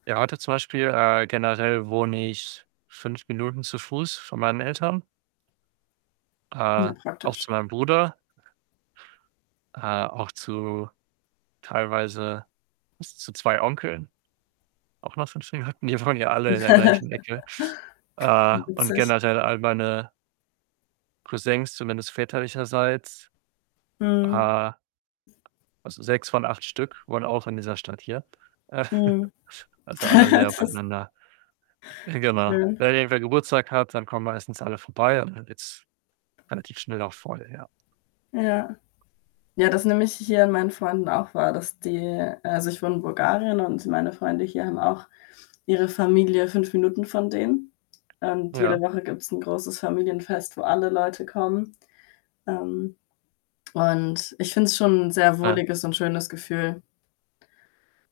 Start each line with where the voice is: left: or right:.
right: Ja, heute zum Beispiel äh, generell wohne ich 5 Minuten zu Fuß von meinen Eltern. Äh,
left: Ja,
right: auch
left: praktisch.
right: zu meinem Bruder. Äh, auch zu teilweise z zu 2 Onkeln auch nur [unintelligible] die wohnen ja alle in der gleichen Ecke. Äh, und
left: Witzig.
right: generell, all meine Cousins, zumindest väterlicherseits.
left: Mhm.
right: Äh, also, 6 von 8 Stück wohnen auch in dieser Stadt hier. Äh.
left: Mhm.
right: Also, alle sehr
left: Das
right: beieinander. Genau.
left: Schön.
right: Wenn irgendwer Geburtstag hat, dann kommen meistens alle vorbei und dann wird's relativ schnell auch voll, ja.
left: Ja. Ja, das nehme ich h hier an meinen Freunden auch wahr, dass die also, ich wohne in Bulgarien und meine Freunde hier haben auch ihre Familie 5 Minuten von denen. Ähm, und jede
right: Ja.
left: Woche gibt's 'n großes Familienfest, wo alle Leute kommen. Ähm, und ich finde es schon 'n sehr
right: Nein.
left: wohliges und schönes Gefühl.